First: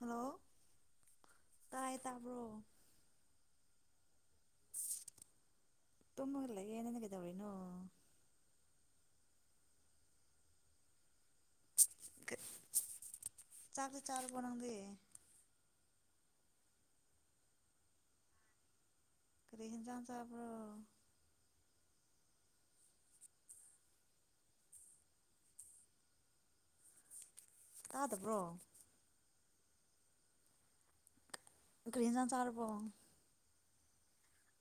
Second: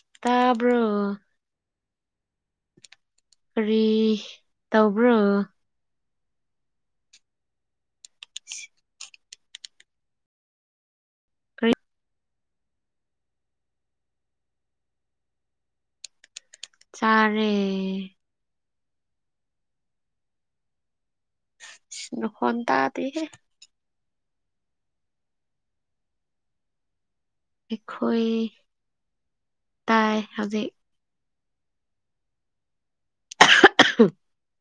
Hello ꯇꯥꯕ꯭ꯔꯣ ꯇꯥꯏ ꯇꯥꯕ꯭ꯔꯣ ꯀꯔꯤ ꯇꯧꯕ꯭ꯔꯣ ꯇꯃꯒꯂ ꯌꯦꯅ ꯅꯒꯗꯕꯅꯣ [unintelligible] ꯆꯥꯛꯥꯛꯂꯤ ꯆꯥꯔ ꯅꯥꯎꯗ ꯆꯔꯦ ꯀ꯭ꯔꯍꯤ ꯆ ꯆꯕ꯭ꯔꯣ ꯍꯣꯟꯟ ꯇꯗꯤꯍꯦ ꯑꯩꯈꯣꯏ ꯇꯥꯗꯕ꯭ꯔꯣ ꯇꯥꯏ ꯍꯧꯖꯤꯛ ꯀꯔꯤꯖꯥꯡ ꯆꯔꯔꯕ [unintelligible]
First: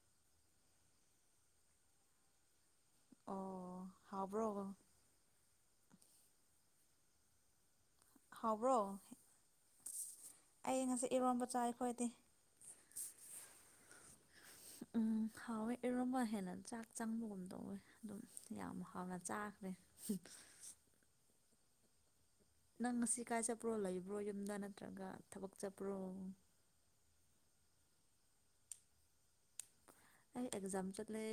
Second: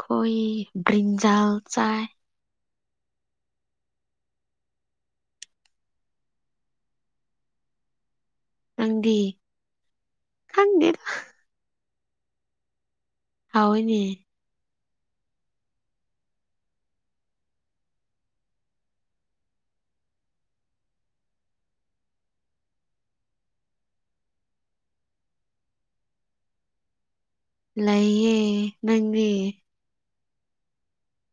ꯈꯣꯏ ꯭ꯔꯤꯟꯖꯜ ꯆꯥꯏ ꯑꯣ ꯍꯕ꯭ꯔꯣ ꯍꯕ꯭ꯔꯣ ꯅꯪꯗꯤ ꯑꯩ ꯈꯪꯗꯦꯗ ꯉꯁꯦ ꯏꯔꯝꯕꯆꯥ ꯐꯣꯏꯗ ꯌꯥꯑꯣꯣꯏꯅꯤ ꯎꯝ ꯍꯥꯎꯋꯦ ꯏꯔꯣꯟꯝꯕ ꯍꯦꯟꯅ ꯆꯥꯛ ꯆꯪꯕꯒꯨꯝ ꯇꯧꯋꯦ ꯑꯗꯨꯝ ꯌꯥꯝ ꯍꯥꯎꯅ ꯆꯥꯈ꯭ꯔꯦ ꯅꯪ ꯉꯁꯤ ꯀꯥꯏ ꯆꯠꯄ꯭ꯔꯣ ꯂꯩꯕ꯭ꯔꯣ ꯌꯨꯝꯗ ꯅꯠꯇ꯭ꯔꯒ ꯊꯕꯛ ꯆꯠꯄ꯭ꯔꯣ ꯂꯩꯌꯦ ꯅꯪꯒꯦ ꯑꯦꯛꯖꯥꯝꯄꯜꯦ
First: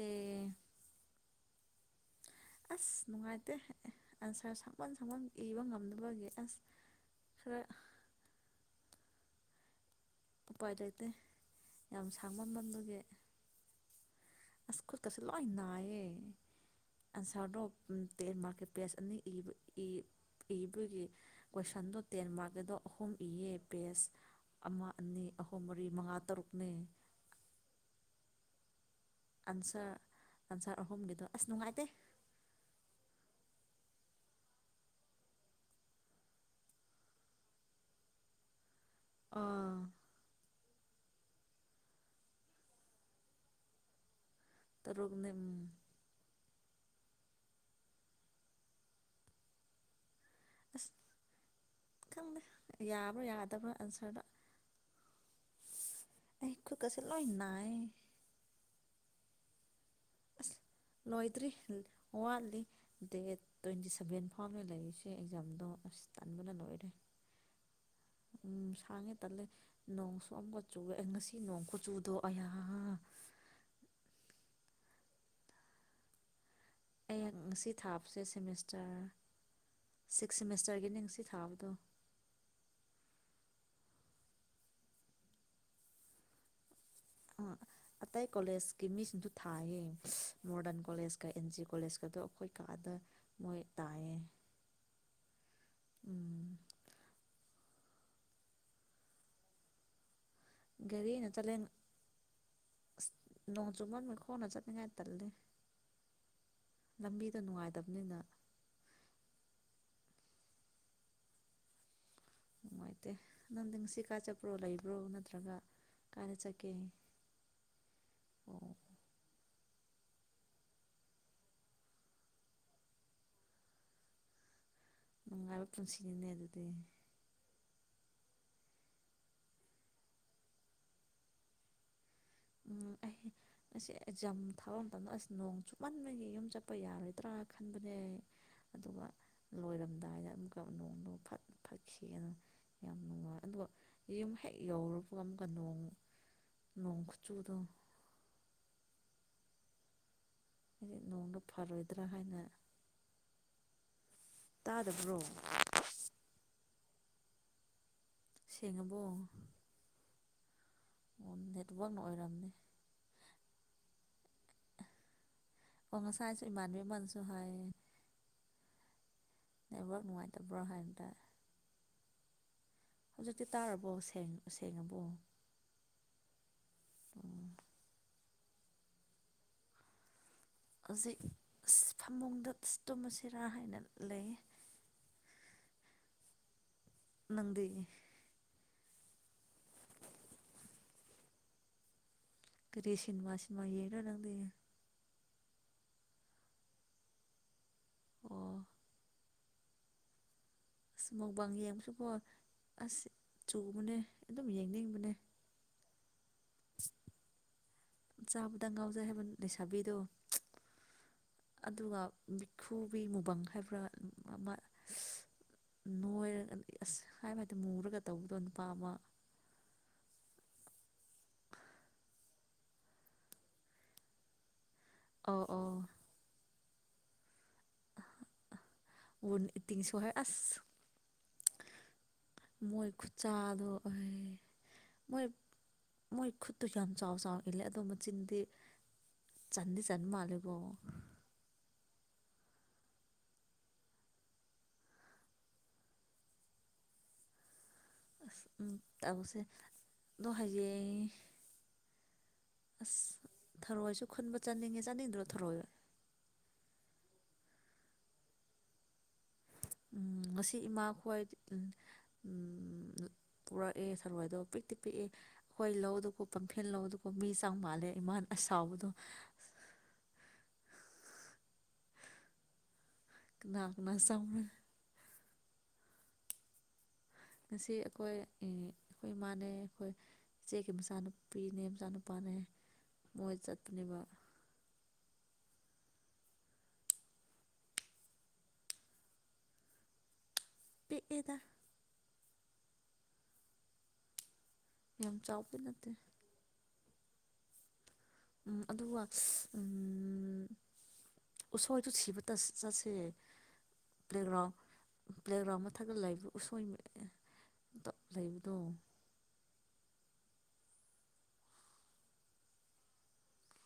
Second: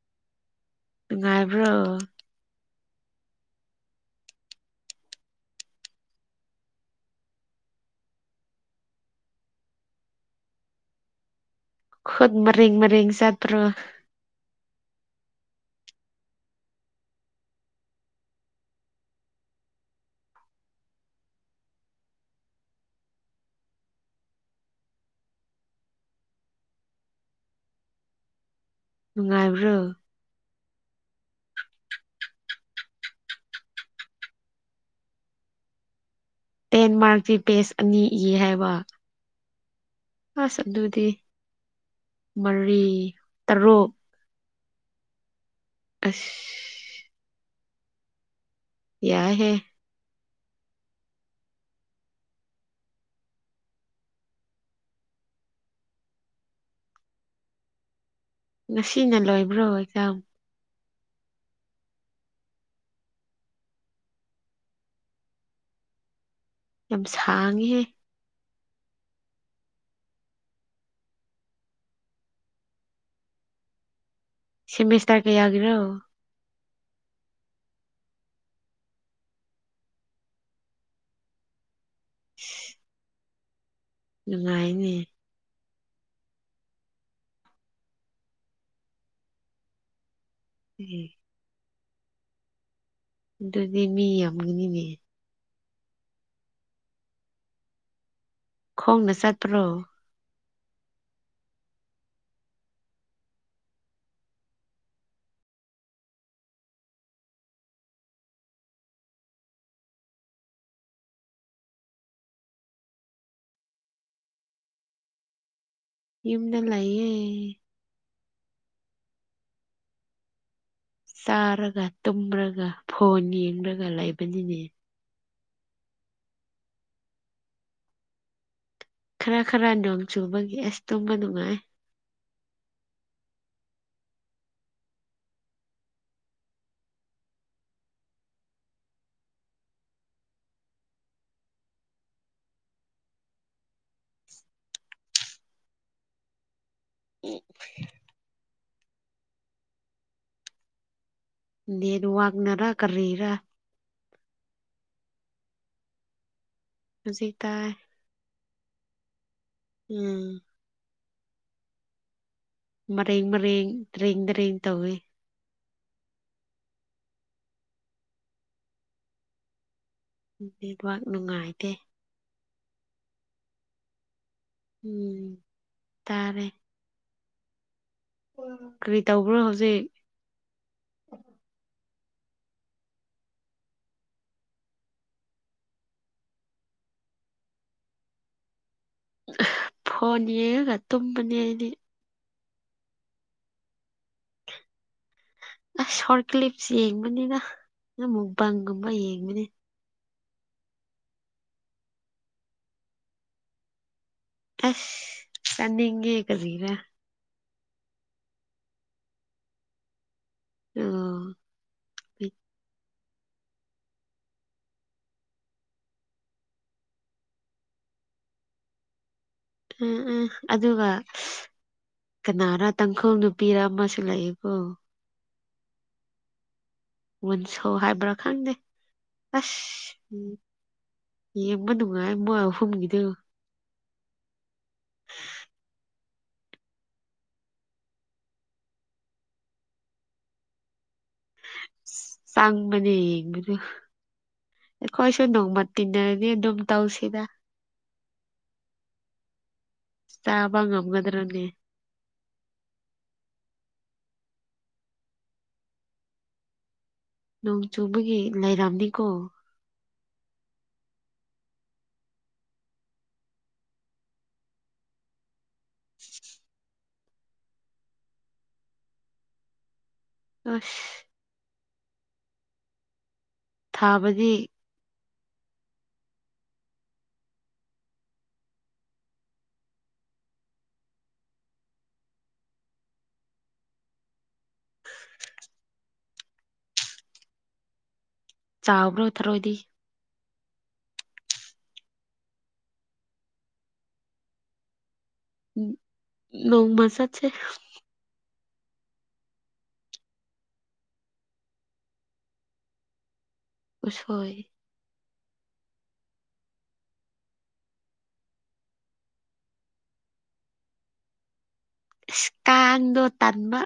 ꯉꯥꯏꯕ꯭ꯔꯣ ꯑꯁ ꯅꯨꯡꯉꯥꯏꯇꯦ ꯑꯟꯁꯥꯔ ꯁꯛꯃꯟ ꯁꯃꯟ ꯏꯕ ꯉꯝꯗꯅꯕꯒꯤ ꯑꯁ ꯈꯔ ꯄꯥꯏꯖꯗꯦ ꯈꯨꯠ ꯃꯔꯤꯦꯡ ꯃꯔꯤꯦꯡ ꯆꯠꯠꯇ꯭ꯔꯣ ꯑꯁ ꯈꯨꯠꯀꯁꯦ ꯂꯣꯏ ꯅꯥꯏꯌꯦ ꯑꯟꯁꯥꯔꯗꯣ ꯇꯦꯟ ꯃꯥꯔꯛꯀꯤ ꯄꯦꯖ ꯑꯅꯤ ꯏꯕ ꯏꯕꯒꯤ ꯀꯣꯏꯁꯟꯗꯣ ꯇꯦꯟ ꯃꯥꯔꯛꯀꯤꯗꯣ ꯑꯍꯨꯝ ꯏꯌꯦ ꯄꯦꯖ ꯑꯃ ꯑꯅꯤ ꯑꯍꯨꯝ ꯃꯔꯤ ꯃꯉꯥ ꯇꯔꯨꯛꯅꯤ ꯅꯨꯡꯉꯥꯏꯕ꯭ꯔꯣ ꯑꯁꯥꯔ ꯑꯍꯨꯝꯒꯤꯗꯣ ꯑꯁ ꯅꯨꯡꯉꯥꯏꯇꯦ ꯇꯦꯟꯃꯔꯛꯀꯤ ꯄꯦꯖ ꯑꯅꯤ ꯏ ꯍꯥꯏꯕ ꯑꯥ ꯑꯁ ꯑꯗꯨꯗꯤ ꯃꯔꯤ ꯇꯔꯨꯛ ꯇꯔꯣꯒꯅꯤ ꯎꯝ ꯑꯁ ꯌꯥ ꯍꯦ ꯑꯁ ꯈꯪꯗꯦ ꯌꯥꯕ꯭ꯔꯥ ꯌꯥꯗꯕ꯭ꯔꯥ ꯑꯟꯁꯔꯗ ꯑꯩ ꯈꯨꯠꯀꯁ ꯂꯣꯏ ꯅꯥꯏ ꯉꯁꯤꯅ ꯂꯣꯏꯕ꯭ꯔꯣꯏ ꯌꯥꯝꯝ ꯑꯁ ꯂꯣꯏꯗ꯭ꯔꯤ ꯋꯥꯠꯂꯤ ꯗꯦ ꯇ꯭ꯋꯦꯟꯇꯤ ꯁꯚꯦꯟ ꯐꯥꯎꯅ ꯂꯩꯔꯤꯁꯦ ꯑꯦꯛꯖꯥꯝꯗꯣ ꯑꯁ ꯇꯟꯕꯅ ꯂꯣꯏꯔꯦ ꯌꯥꯝ ꯁꯥꯡꯉꯦꯍꯦ ꯎꯝ ꯁꯥꯡꯉꯦ ꯇꯜꯂꯦ ꯅꯣꯡꯁꯨꯑꯝꯀ ꯆꯨꯨꯔꯛꯦ ꯉꯁꯤ ꯅꯣꯡ ꯀꯨ ꯆꯨꯗꯣ ꯑꯌꯥ ꯁꯤꯃꯤꯁ ꯇꯔ ꯀꯩ ꯌꯥꯒꯤꯔꯣ ꯑꯩꯥꯛ ꯉꯁꯤ ꯊꯥꯕꯁꯦ ꯁꯤꯦꯃꯤꯁꯇꯔ ꯁꯤꯛꯁ ꯁꯦꯃꯤꯁꯇꯔꯒꯤꯅꯤ ꯉꯁꯤ ꯊꯥꯕꯗꯣ [unintelligible] ꯅꯨꯡꯉꯥꯏꯅꯦ ꯑ ꯑꯇꯩ ꯀꯣꯂꯦꯖꯀꯤ ꯃꯤꯁꯤꯡꯁꯨ ꯊꯥꯏꯌꯦ ꯃꯣꯗꯔꯟ ꯑꯦ ꯀꯣꯦꯖ ꯀ ꯑꯦꯟ ꯖꯤ ꯑꯣ ꯀꯣꯂꯦꯖꯀꯗꯣ ꯑꯩꯈꯣꯏ ꯀꯥꯗ ꯃꯣꯏ ꯑꯗꯨꯗꯤ ꯃꯤ ꯇꯥꯏꯌꯦ ꯌꯥꯝꯒꯅꯤꯅꯦ ꯎꯝ ꯈꯣꯡꯅ ꯆꯠꯇ꯭ꯔꯣ ꯒꯥꯔꯤꯅ ꯆꯠꯂꯦ ꯑꯁ ꯅꯣꯡ ꯆꯨꯃꯟ ꯃꯈ ꯈꯣꯡꯅ ꯆꯠꯅꯤꯡꯉꯥꯏ ꯇꯜꯂꯦ ꯂꯝꯕꯤꯗꯣ ꯅꯨꯡꯉꯥꯏꯇꯕꯅꯤꯅ ꯅꯨꯡꯉꯥꯏꯇꯦ ꯅꯪꯗꯤꯁꯤ ꯀꯥ ꯆꯠꯄ꯭ꯔꯣ ꯂꯩꯕ꯭ꯔꯣ ꯅꯠꯇ꯭ꯔꯒ ꯀꯥꯏꯗ ꯌꯨꯝꯗ ꯆꯠꯀꯦ ꯂꯑꯌꯦ ꯑꯣ ꯆꯥꯔꯒ ꯇꯨꯝꯔꯒ ꯐꯣꯟ ꯌꯦꯡꯂꯒ ꯂꯩꯕꯅꯤꯅꯦ ꯅꯪ ꯑꯂꯛꯇꯝ ꯁꯤꯟꯅ ꯑꯗꯨꯗꯗꯤ ꯈꯔ ꯈꯔ ꯅꯣꯡ ꯆꯨꯕꯒꯤ ꯑꯁ ꯇꯨꯝꯕ ꯅꯨꯡꯉꯥꯏ ꯎꯝ ꯑꯩ ꯑꯁꯤꯁ ꯑꯦꯛꯖꯥꯝ ꯊꯥꯕ ꯃꯇꯝꯗ ꯑꯁ ꯅꯣꯡ ꯆꯨꯞꯃꯟꯕꯒꯤ ꯌꯨꯝ ꯆꯠꯄ ꯌꯥꯔꯣꯏꯗ꯭ꯔꯥ ꯈꯟꯕꯅꯦ ꯑꯗꯨꯒ ꯂꯣꯏꯔꯝꯗꯥꯏꯗ ꯑꯃꯨꯛꯀ ꯅꯣꯡꯗꯣ ꯐꯠꯈꯤꯅ ꯌꯥꯝ ꯅꯨꯡꯉꯥꯏ ꯑꯗꯨꯒ ꯌꯨꯝ ꯍꯦꯛ ꯌꯧꯔꯨꯕꯒ ꯑꯃꯨꯛꯀ ꯅꯣꯡ ꯆꯨꯗꯣ ꯎ ꯗꯦ ꯑꯗꯨ ꯋꯥꯡꯅꯔꯥ ꯀꯔꯤꯔ ꯇꯥꯗꯕ꯭ꯔꯣ ꯍꯧꯖꯤ ꯇꯥꯏ ꯁꯤꯦꯉꯕꯣ ꯎꯝ ꯑꯣ ꯅꯦꯠꯋꯥꯛꯅ ꯑꯣꯏꯔꯝꯅꯦ ꯃꯔꯦꯡ ꯃꯔꯦꯡ ꯗꯔꯤꯦꯡ ꯗꯔꯤꯦꯡ ꯇꯧꯏꯤ ꯄꯉ ꯆꯥꯏꯁꯨ ꯏꯃ ꯃꯟꯁꯨꯨ ꯍ ꯅꯨꯡꯉꯥꯏꯇꯕ꯭ꯔꯣ ꯅꯦꯠꯋꯥꯛ ꯍꯥꯏꯕꯗ ꯅꯨꯡꯉꯥꯏꯇꯦ ꯍꯧꯖꯤꯛꯇꯤ ꯇꯥꯔꯕꯣ ꯁꯦꯡꯅꯣ ꯎꯝ ꯇꯥꯔꯦ ꯀꯔꯤ ꯇꯧꯕ꯭ꯔꯣ ꯍꯧꯖꯤꯛ ꯁꯩ ꯐꯃꯨꯡꯗꯇꯣꯃꯁꯤꯔꯥ ꯍꯥꯏꯅ ꯂꯩ ꯅꯗꯤ ꯐꯣꯟ ꯌꯦꯡꯒ ꯇꯨꯝꯕꯅꯤ ꯑꯩꯗꯤ ꯀꯔꯤ ꯁꯤꯅꯦꯃꯥ ꯁꯤꯅꯦꯃꯥꯔ ꯂꯪꯗ ꯑ ꯁꯣꯔ ꯀꯂꯤꯞꯁ ꯌꯦꯡꯕꯅꯤꯅ ꯑꯣ ꯅꯕꯪꯨꯝꯕ ꯌꯦꯡꯃꯤꯅꯦ ꯑꯁ ꯃꯧꯕꯥꯡ ꯌꯦꯡꯕꯁꯨꯕꯣ ꯑꯁ ꯆꯨꯕꯅꯦ ꯑꯗꯨꯝ ꯌꯦꯡꯅꯤꯡꯕꯅꯦ ꯑꯁ ꯀꯅꯤꯡ ꯀꯖꯤꯔ ꯆꯥꯕꯗ ꯉꯥꯎꯖꯩ ꯍꯥꯏꯕ ꯂꯩꯁꯥꯕꯤꯗꯣ ꯑꯣ ꯑꯗꯨꯒ ꯈꯨ ꯀꯕꯤ ꯃꯨꯕꯪ ꯍꯥꯏꯕ꯭ꯔꯥ ꯑꯃ ꯅꯣꯏꯔꯒ ꯑꯁ ꯍꯥꯏꯕ ꯍꯥꯏꯗꯤ ꯃꯨꯔꯒ ꯇꯧꯕꯗꯣ ꯅꯨꯄꯥ ꯑꯃ ꯎꯝ ꯎꯝ ꯑꯗꯨꯒ ꯀꯅꯥꯔꯥ ꯇꯥꯡꯈꯣꯜ ꯅꯨꯄꯤꯔ ꯑꯃꯁꯨ ꯂꯩꯌꯦꯀꯣ ꯑꯣ ꯑꯣ ꯃ ꯁꯧ ꯍꯥꯏꯕ꯭ꯔꯥ ꯈꯪꯗꯦ ꯋꯨꯟ ꯑꯁ ꯏꯇꯤꯡꯁꯨ ꯍꯥꯏ ꯎ ꯑꯁ ꯌꯦꯕꯗꯨ ꯃꯣꯏ ꯈꯨꯆꯥꯗ ꯑꯣꯏ ꯃꯣꯏ ꯃꯣꯏ ꯈꯨꯠꯇꯨ ꯌꯥꯝ ꯆꯥꯎ ꯆꯥꯎꯅ ꯏꯜꯂꯦ ꯑꯗꯣ ꯃꯆꯤꯟꯗꯤ ꯆꯟꯗꯤ ꯆꯟ ꯃꯥꯜꯂꯦꯕꯣ ꯆꯪꯕꯅꯦ ꯌꯦꯡꯕꯗ ꯑꯩꯈꯣꯏꯁꯨ ꯅꯣꯡꯃ ꯇꯤꯟꯅꯔꯅꯤ ꯑꯗꯨꯝ ꯇꯧꯁꯤꯗ ꯎꯝ ꯇꯥꯁꯦ ꯆꯥꯕ ꯉꯝꯒꯗ꯭ꯔꯅꯦ ꯑꯁ ꯊꯔꯣꯏꯁꯨ ꯈꯨꯟꯕ ꯆꯥꯅꯤꯡꯉꯦ ꯆꯥꯅꯤꯡꯗ꯭ꯔꯣ ꯊꯔꯣꯏꯕ ꯅꯣꯡ ꯆꯨꯕꯒꯤ ꯂꯩꯥꯏꯔꯝꯅꯤꯀꯣ ꯎ ꯉꯁꯤ ꯏꯃꯥ ꯈ꯭ꯋꯥꯏ ꯄꯨꯔꯛꯑꯦ ꯊꯔꯋꯥꯣꯏꯗꯣ ꯄꯤꯛꯇꯤ ꯄꯤꯛꯑꯦ ꯍꯣꯏ ꯂꯧꯗꯀꯣ ꯄꯝꯐꯦꯟ ꯂꯧꯗꯣ ꯣ ꯃꯤ ꯆꯥꯡ ꯃꯥꯜꯂꯦ ꯏꯃꯥꯟ ꯑꯁꯥꯎꯕꯗꯣ ꯑꯁ ꯀꯅꯥꯒꯅꯥ ꯊꯥꯕꯗꯤ ꯆꯥꯎꯥꯎꯅ ꯉꯁꯤ ꯑꯩꯈꯣꯏ ꯑꯩꯈꯣꯏ ꯏꯃꯥꯅꯦ ꯑꯩꯈꯣꯏ ꯏꯆꯦꯒꯤ ꯃꯆꯥꯅꯨꯄꯤꯅꯦ ꯃꯆꯥꯅꯨꯄꯥꯅꯦ ꯃꯣꯏ ꯆꯠꯄꯅꯦꯕ ꯆꯥꯎꯕ꯭ꯔꯣ ꯊꯔꯣꯏꯗꯤ ꯄꯤꯗ ꯌꯥꯝ ꯆꯥꯎꯕ ꯅꯠꯇꯦ ꯆꯦ ꯎꯝ ꯑꯗꯨꯒ ꯎ ꯎꯁꯣꯏꯗꯨ ꯁꯤꯕ ꯆꯠꯁꯦ ꯎꯁꯣꯏ ꯄ꯭ꯂꯦꯒ꯭ꯔꯥꯎꯟ ꯄ꯭ꯂꯦꯒ꯭ꯔꯥꯎꯟ ꯃꯊꯛꯒ ꯂꯩꯕ ꯎꯁꯣꯏ ꯂꯩꯕꯗꯣ ꯏꯁꯀꯥꯟꯗꯣ ꯇꯥꯟꯕ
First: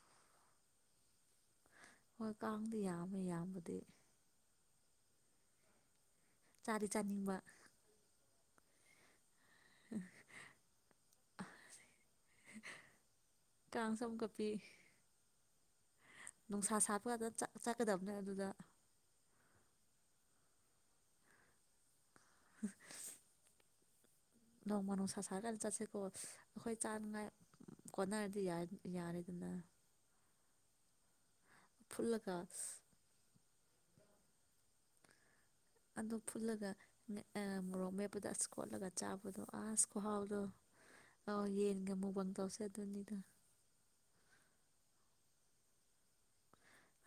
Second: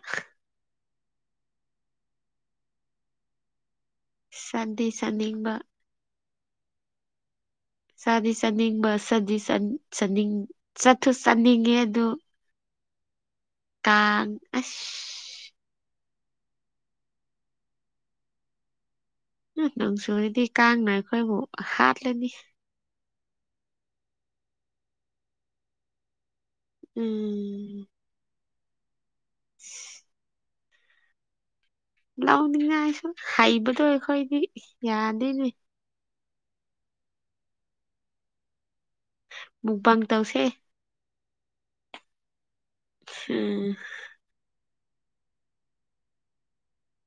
ꯍꯣꯏ ꯀꯥꯡꯗꯤ ꯌꯥꯝꯃꯦ ꯌꯥꯝꯕꯗꯤ ꯆꯗꯤ ꯁꯥꯅꯤꯡꯕ ꯆꯔꯤ ꯆꯔꯅꯤꯡꯕ ꯁꯥꯗꯤꯆꯥꯅꯤꯡꯕ ꯁꯥꯗꯤꯁ꯫ ꯆꯠ ꯆꯅꯤꯡ ꯆꯠꯊꯨ ꯆꯠꯅꯤꯡꯉꯦ ꯑꯗꯨ꯫ ꯀꯥꯡꯁꯨ ꯑꯃꯨꯛꯀ ꯇꯥꯡ ꯄꯤ ꯑꯁ꯫ ꯅꯨꯡꯁꯥ ꯁꯥꯄꯗ ꯆꯠ ꯆꯠꯀꯗꯕꯅꯦ ꯑꯗꯨꯗ꯫ ꯎꯝ ꯅꯨꯡꯁꯨꯗꯤ ꯀꯥꯡꯅ ꯑꯩꯈꯣꯏꯕꯨ ꯍꯥꯠ꯫ ꯂꯝꯃꯤ꯫ ꯅꯣꯡꯃꯅꯨꯁ ꯁꯥꯥꯒꯥꯟ ꯆꯠꯁꯦ ꯀꯣ꯫ ꯑꯈꯣꯏ ꯆꯥꯅꯉꯥꯏ ꯀꯣꯟꯅꯔꯗꯤ ꯌꯥꯏ꯫ ꯌꯥꯔꯦ꯫ ꯫ ꯐꯨꯠꯂꯒ ꯂꯥꯎꯅꯤꯡꯉꯥꯏꯁꯨꯝ ꯍꯥꯏꯕ꯫ ꯑꯗꯨ ꯑꯈꯣꯏꯗꯤ ꯌꯥꯗꯦꯅꯦ꯫ ꯑꯗꯨ ꯐꯨꯠꯂꯒ ꯃꯣꯔꯣꯛ ꯑꯥ ꯃꫭꯔꫭꯛꯃ‌ꯦꯠꯄꯗꫭ ꯑꯁ ꯈꯣꯠꯂꯒ꯫ ꯆꯥꯕꯗꫭ ꯑꯁ ꯃꯨꯛꯕꯥꯡ ꯇꯧꯁꯦ ꯈꯨꯍꯥꯎꯗꫭ꯫ ꯑꯥ ꯌꯦꯟꯒꯃꯨꯛꯕꯥꯡ ꯇꯧꯁꯦ꯫ ꯑꯗꯨꯅꯤꯗ ꯍꯨꯝ꯫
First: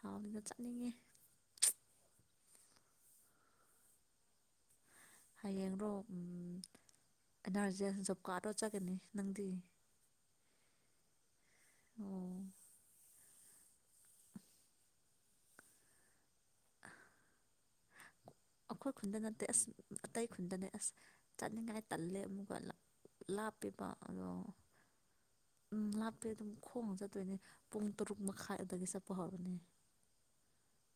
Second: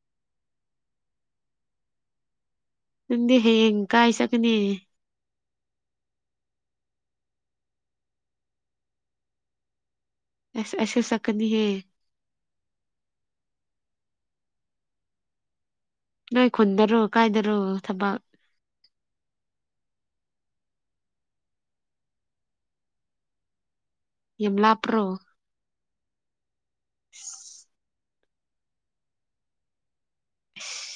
ꯍꯥꯎꯅꯗ ꯆꯥꯅꯤꯡꯉꯦ꯫ ꯅꯪꯗꯤ ꯍꯌꯦꯡ ꯀꯥꯏ ꯆꯠꯅꯤ꯫ ꯍꯌꯦꯡꯔꯣ ꯎꯝ ꯑꯦꯟ ꯑꯥꯔꯖꯤꯁ ꯖꯣꯕ ꯀꯥꯔꯗ ꯆꯅꯤ ꯅꯪꯗꯤ꯫ ꯑꯦꯁ ꯑꯦꯁ‌ ꯁꯞ꯫ ꯀꯅꯤꯍꯦ꯫ ꯑꯣ ꯅꯣꯏ ꯈꯨꯟꯗꯔꯣ ꯀꯥꯏꯗꯔꯣ ꯊꯕꯛ꯫ ꯑꯈꯣꯏ ꯈꯨꯟꯗ ꯅꯠꯇꯦ ꯑꯁ ꯑꯇꯩ ꯈꯨꯟꯗꯅꯦ ꯑꯁ ꯆꯠꯅꯤꯡꯉꯥꯏ ꯇꯜꯂꯦ ꯑꯃꯨꯛꯀ ꯂꯥꯞꯄꯤꯕ꯫ ꯌꯥꯝ ꯂꯥꯞꯄ꯭ꯔꯣ꯫ ꯎꯝ ꯂꯥꯞꯄꯦ ꯑꯗꯨꯝ꯫ ꯈꯣꯡꯅ ꯆꯠꯇꯣꯏꯅꯦ ꯄꯨꯡ꯫ ꯇꯔꯨꯛ ꯃꯈꯥꯏ ꯑꯗꯨꯗꯒꯤ ꯆꯠꯄꯍꯧꯕꯅ‌ꯦ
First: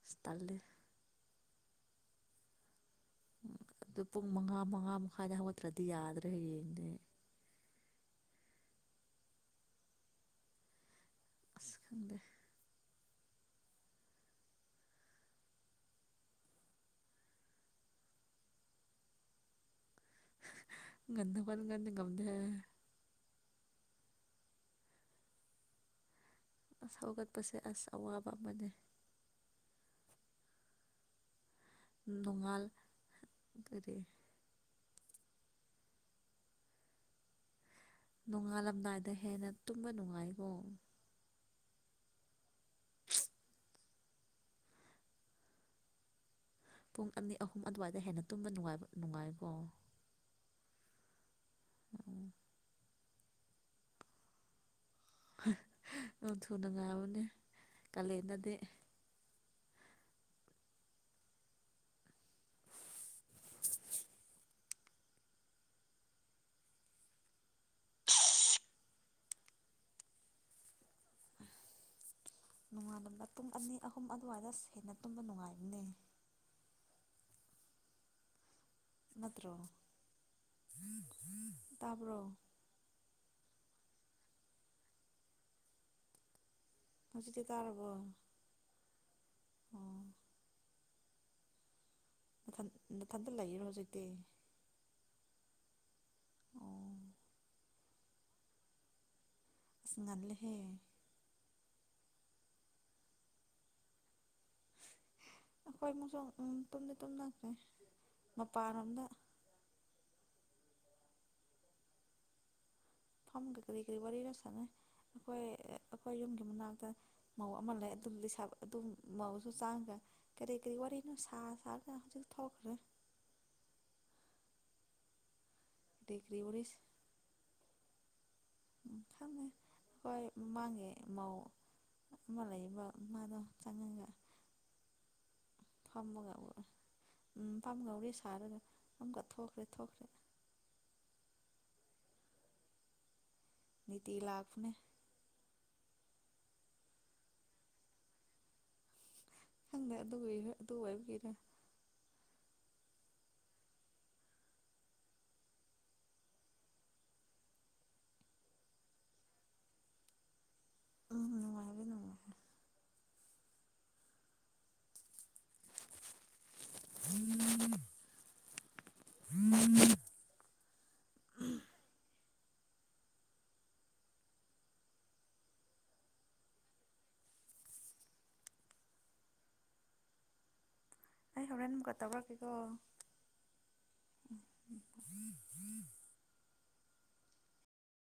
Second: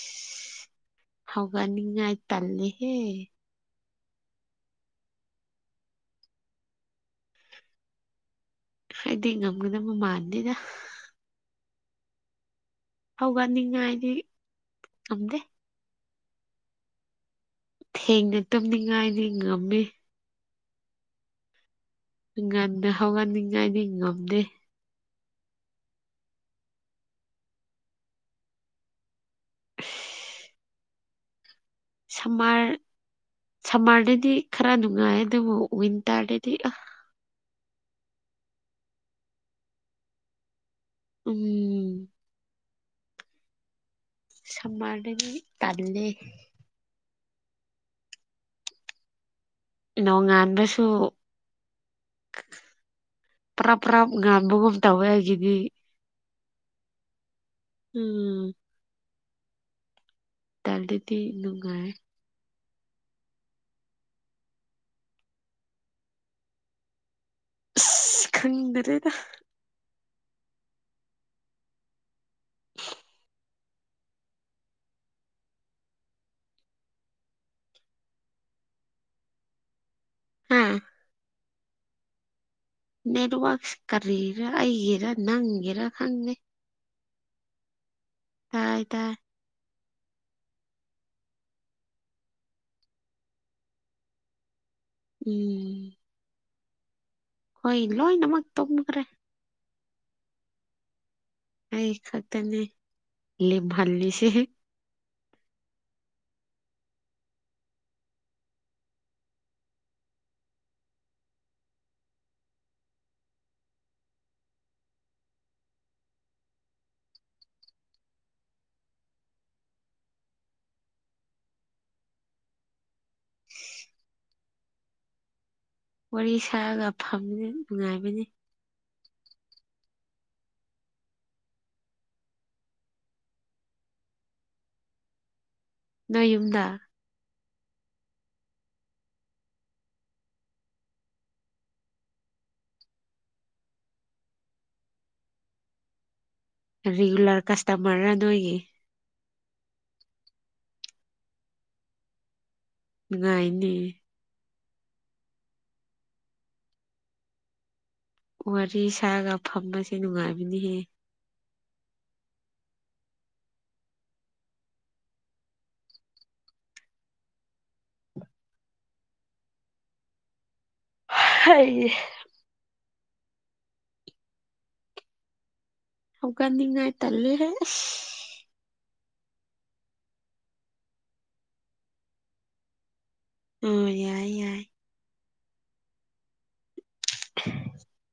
ꯁꯤ ꯇꯜꯂ‌ꯦ꯫ ꯍꯧꯒꯠ ꯅꯤꯡꯉꯥꯏꯇꯜꯂꯤ꯫ ꯍ‌ꯦ꯫ ꯑꯗꯨ ꯄꯨꯡ ꯃꯉꯥ ꯃꯉꯥ ꯃꯈꯥꯏꯗ ꯍꯧꯒꯠꯇ꯭ꯔꯗꯤ ꯌꯥꯗ꯭ꯔꯦ ꯍꯌꯦꯡꯗꯩ꯫ ꯍꯥꯏꯗꯤ ꯉꯝꯒꯗꯕ ꯃꯥꯟꯗꯦꯗ꯫ ꯑꯁ ꯈꯪꯗꯦ꯫ ꯍꯧꯒꯠꯅꯤꯡꯉꯥꯏꯗꯤ ꯉꯝꯗꯦ꯫ ꯊꯦꯡꯅ ꯇꯝꯅꯤꯡꯉꯥꯏꯗꯤ ꯉꯝꯃꯤ꯫ ꯉꯟꯅ ꯍꯧꯒꯠ ꯉꯟꯅ꯫ ꯉꯟꯅ ꯍꯧꯒꯠꯅꯤꯡ꯫ ꯅꯅꯤꯡ ꯉꯝꯗꯦ꯫ ꯍꯧꯒꯠꯄꯁꯦ ꯑꯁ ꯑꯋꯥꯕ ꯑꯃꯅꯤ꯫ ꯁꯃꯔ ꯅꯣꯡꯉꯥꯜ ꯀꯔꯤ ꯁꯝꯃꯥꯔꯗꯗꯤ ꯈ ꯈꯔ ꯅꯨꯡꯉꯥꯏ ꯑꯗꯨꯕꯨꯣ ꯟ ꯇꯥꯔꯦꯗꯤ ꯅꯣꯡꯉꯥꯜꯂꯝꯗꯥꯏꯗ ꯍꯦꯟꯅ ꯇꯨꯝꯕ ꯅꯨꯡꯉꯥꯏꯀꯣ ꯎꯝ [unintelligible] ꯁꯝꯃꯔ ꯇꯜꯂꯦ ꯄꯨꯡ ꯑꯅꯤ ꯑꯍꯨꯝ ꯑꯗꯨꯋꯥꯏꯗ ꯍꯦꯟꯅ ꯇꯨꯝꯕ ꯅꯨꯡꯉꯥꯏꯕ ꯅꯨꯡꯉꯥꯏꯀꯣ ꯂꯣꯡꯉꯥꯟꯗꯁꯨꯁꯨ ꯎꯝ ꯄꯨ꯭ꯔꯥꯞ ꯄꯨ꯭ꯔꯥ ꯉꯥꯟꯕꯒꯨꯝ ꯇꯋꯦꯒꯤꯗꯤ ꯎꯟꯊꯣꯅ ꯉꯕꯅꯦ ꯀꯂ ꯎꯝ ꯌꯦꯗꯗꯤ ꯇꯗꯤꯗꯤ ꯅꯨꯡꯉꯥꯏ ꯈꯟꯗ꯭ꯔꯦꯗ ꯅꯣꯡꯉꯥꯜꯂꯝꯕ ꯄꯨꯡ ꯑꯅꯤ ꯑꯍꯨꯝ ꯑꯗꯨꯋꯥꯏꯗ ꯍꯦꯟꯅ ꯇꯨꯝꯕ ꯅꯨꯡꯉꯥꯏꯔꯅꯦ ꯅꯠꯇ꯭ꯔꯣ ꯍꯥ ꯇꯥꯄꯣ ꯅꯦꯠꯋꯔꯛꯁ ꯀꯔꯤꯔꯥ ꯑꯩꯒꯦꯔ ꯅꯪꯒꯦꯔꯥ ꯈꯪꯉꯦ ꯃꯖꯤ ꯆ ꯇꯔꯔꯕꯣ ꯇꯥꯏ ꯇꯥꯏ ꯊ ꯃꯊꯟꯇ ꯂꯩꯔꯣ ꯍꯧꯖꯤꯛꯇꯤ ꯎꯝ ꯑꯣ ꯍꯣꯏ ꯂꯣꯏꯅꯃꯛ ꯇꯣꯡꯈ꯭ꯔꯦ ꯑ ꯉꯅꯥꯂꯍꯦ ꯑ ꯈꯇꯔꯅꯦꯚꯜꯅꯤꯁꯦ ꯑꯩꯈꯣꯏ ꯃꯨꯛꯁꯨ ꯇꯨꯝꯅ ꯇꯨꯝꯅꯈꯦ ꯃꯄꯥꯟꯔꯣꯝꯗ ꯐꯝꯒ ꯀꯔꯤ ꯀꯔꯤ ꯋꯥꯔꯤꯅꯣ ꯁꯥꯟꯅꯩ ꯑꯩꯈꯣꯏ ꯑꯩꯈꯣꯏ ꯌꯨꯝꯒꯤ ꯃꯅꯥꯛꯇ ꯃꯧ ꯑꯃ ꯂꯩ ꯑꯗꯨ ꯑꯗꯨ ꯃꯧꯁꯨ ꯆꯥꯡꯉꯈ ꯀꯔꯤ ꯀꯔꯤ ꯋꯥꯔꯤꯅꯣ ꯁꯥ ꯁꯥꯔꯒ ꯍꯧꯖꯤꯛ ꯊꯣꯛꯈ꯭ꯔꯦ ꯀꯔꯤ ꯋꯥꯔꯤ ꯀꯔꯤ ꯁꯥꯒ ꯐꯝꯅꯤ ꯅꯨꯡꯉꯥꯏꯕ ꯅꯦ ꯈꯪꯉꯦ ꯍꯣꯏ ꯃꯥꯥꯡꯉꯦ ꯃꯥ ꯃ ꯂꯩꯏꯕ ꯃꯥꯗꯣ ꯆꯉꯒ ꯐꯥꯝ ꯅꯣꯏ ꯃꯉꯥꯎ ꯎ ꯌꯨꯝꯗ ꯄꯥꯝꯒꯧꯔꯤ ꯁꯥꯔꯒ ꯑꯃꯨꯀ ꯊꯣꯛꯈ꯭ꯔꯦ ꯊꯣꯛꯈ꯭ꯔꯦ ꯅꯅꯤꯇ ꯂꯥꯕꯅꯦ ꯔꯤꯒꯨꯂꯔ ꯀꯁꯇꯃꯔ ꯅꯣꯏꯒꯤ ꯈꯪꯗ ꯑꯗꯨ ꯑꯗꯨꯥꯏ ꯑꯣꯏꯒꯔꯦ ꯉꯥꯏꯅꯤ ꯋꯥꯔꯤ ꯁꯥꯒ ꯐꯁꯦ ꯅꯨꯡꯉꯥꯏꯕ ꯀꯗꯤ ꯍꯦ ꯎꯝ ꯅꯨꯡꯉꯥꯏꯕꯗꯤ ꯅꯨꯡꯉꯥꯏ ꯎꯝ ꯎꯝ ꯍ ꯍꯧꯀꯥꯟꯗꯤꯉꯥꯏ ꯇꯂꯨ ꯍꯥꯏ ꯑꯩ ꯍꯣꯔꯦꯟ ꯑꯃꯨꯛꯀ ꯇꯧꯔꯛꯀꯦꯀꯣ ꯑꯣꯝ ꯌꯥꯏ ꯌꯥꯏ [unintelligible]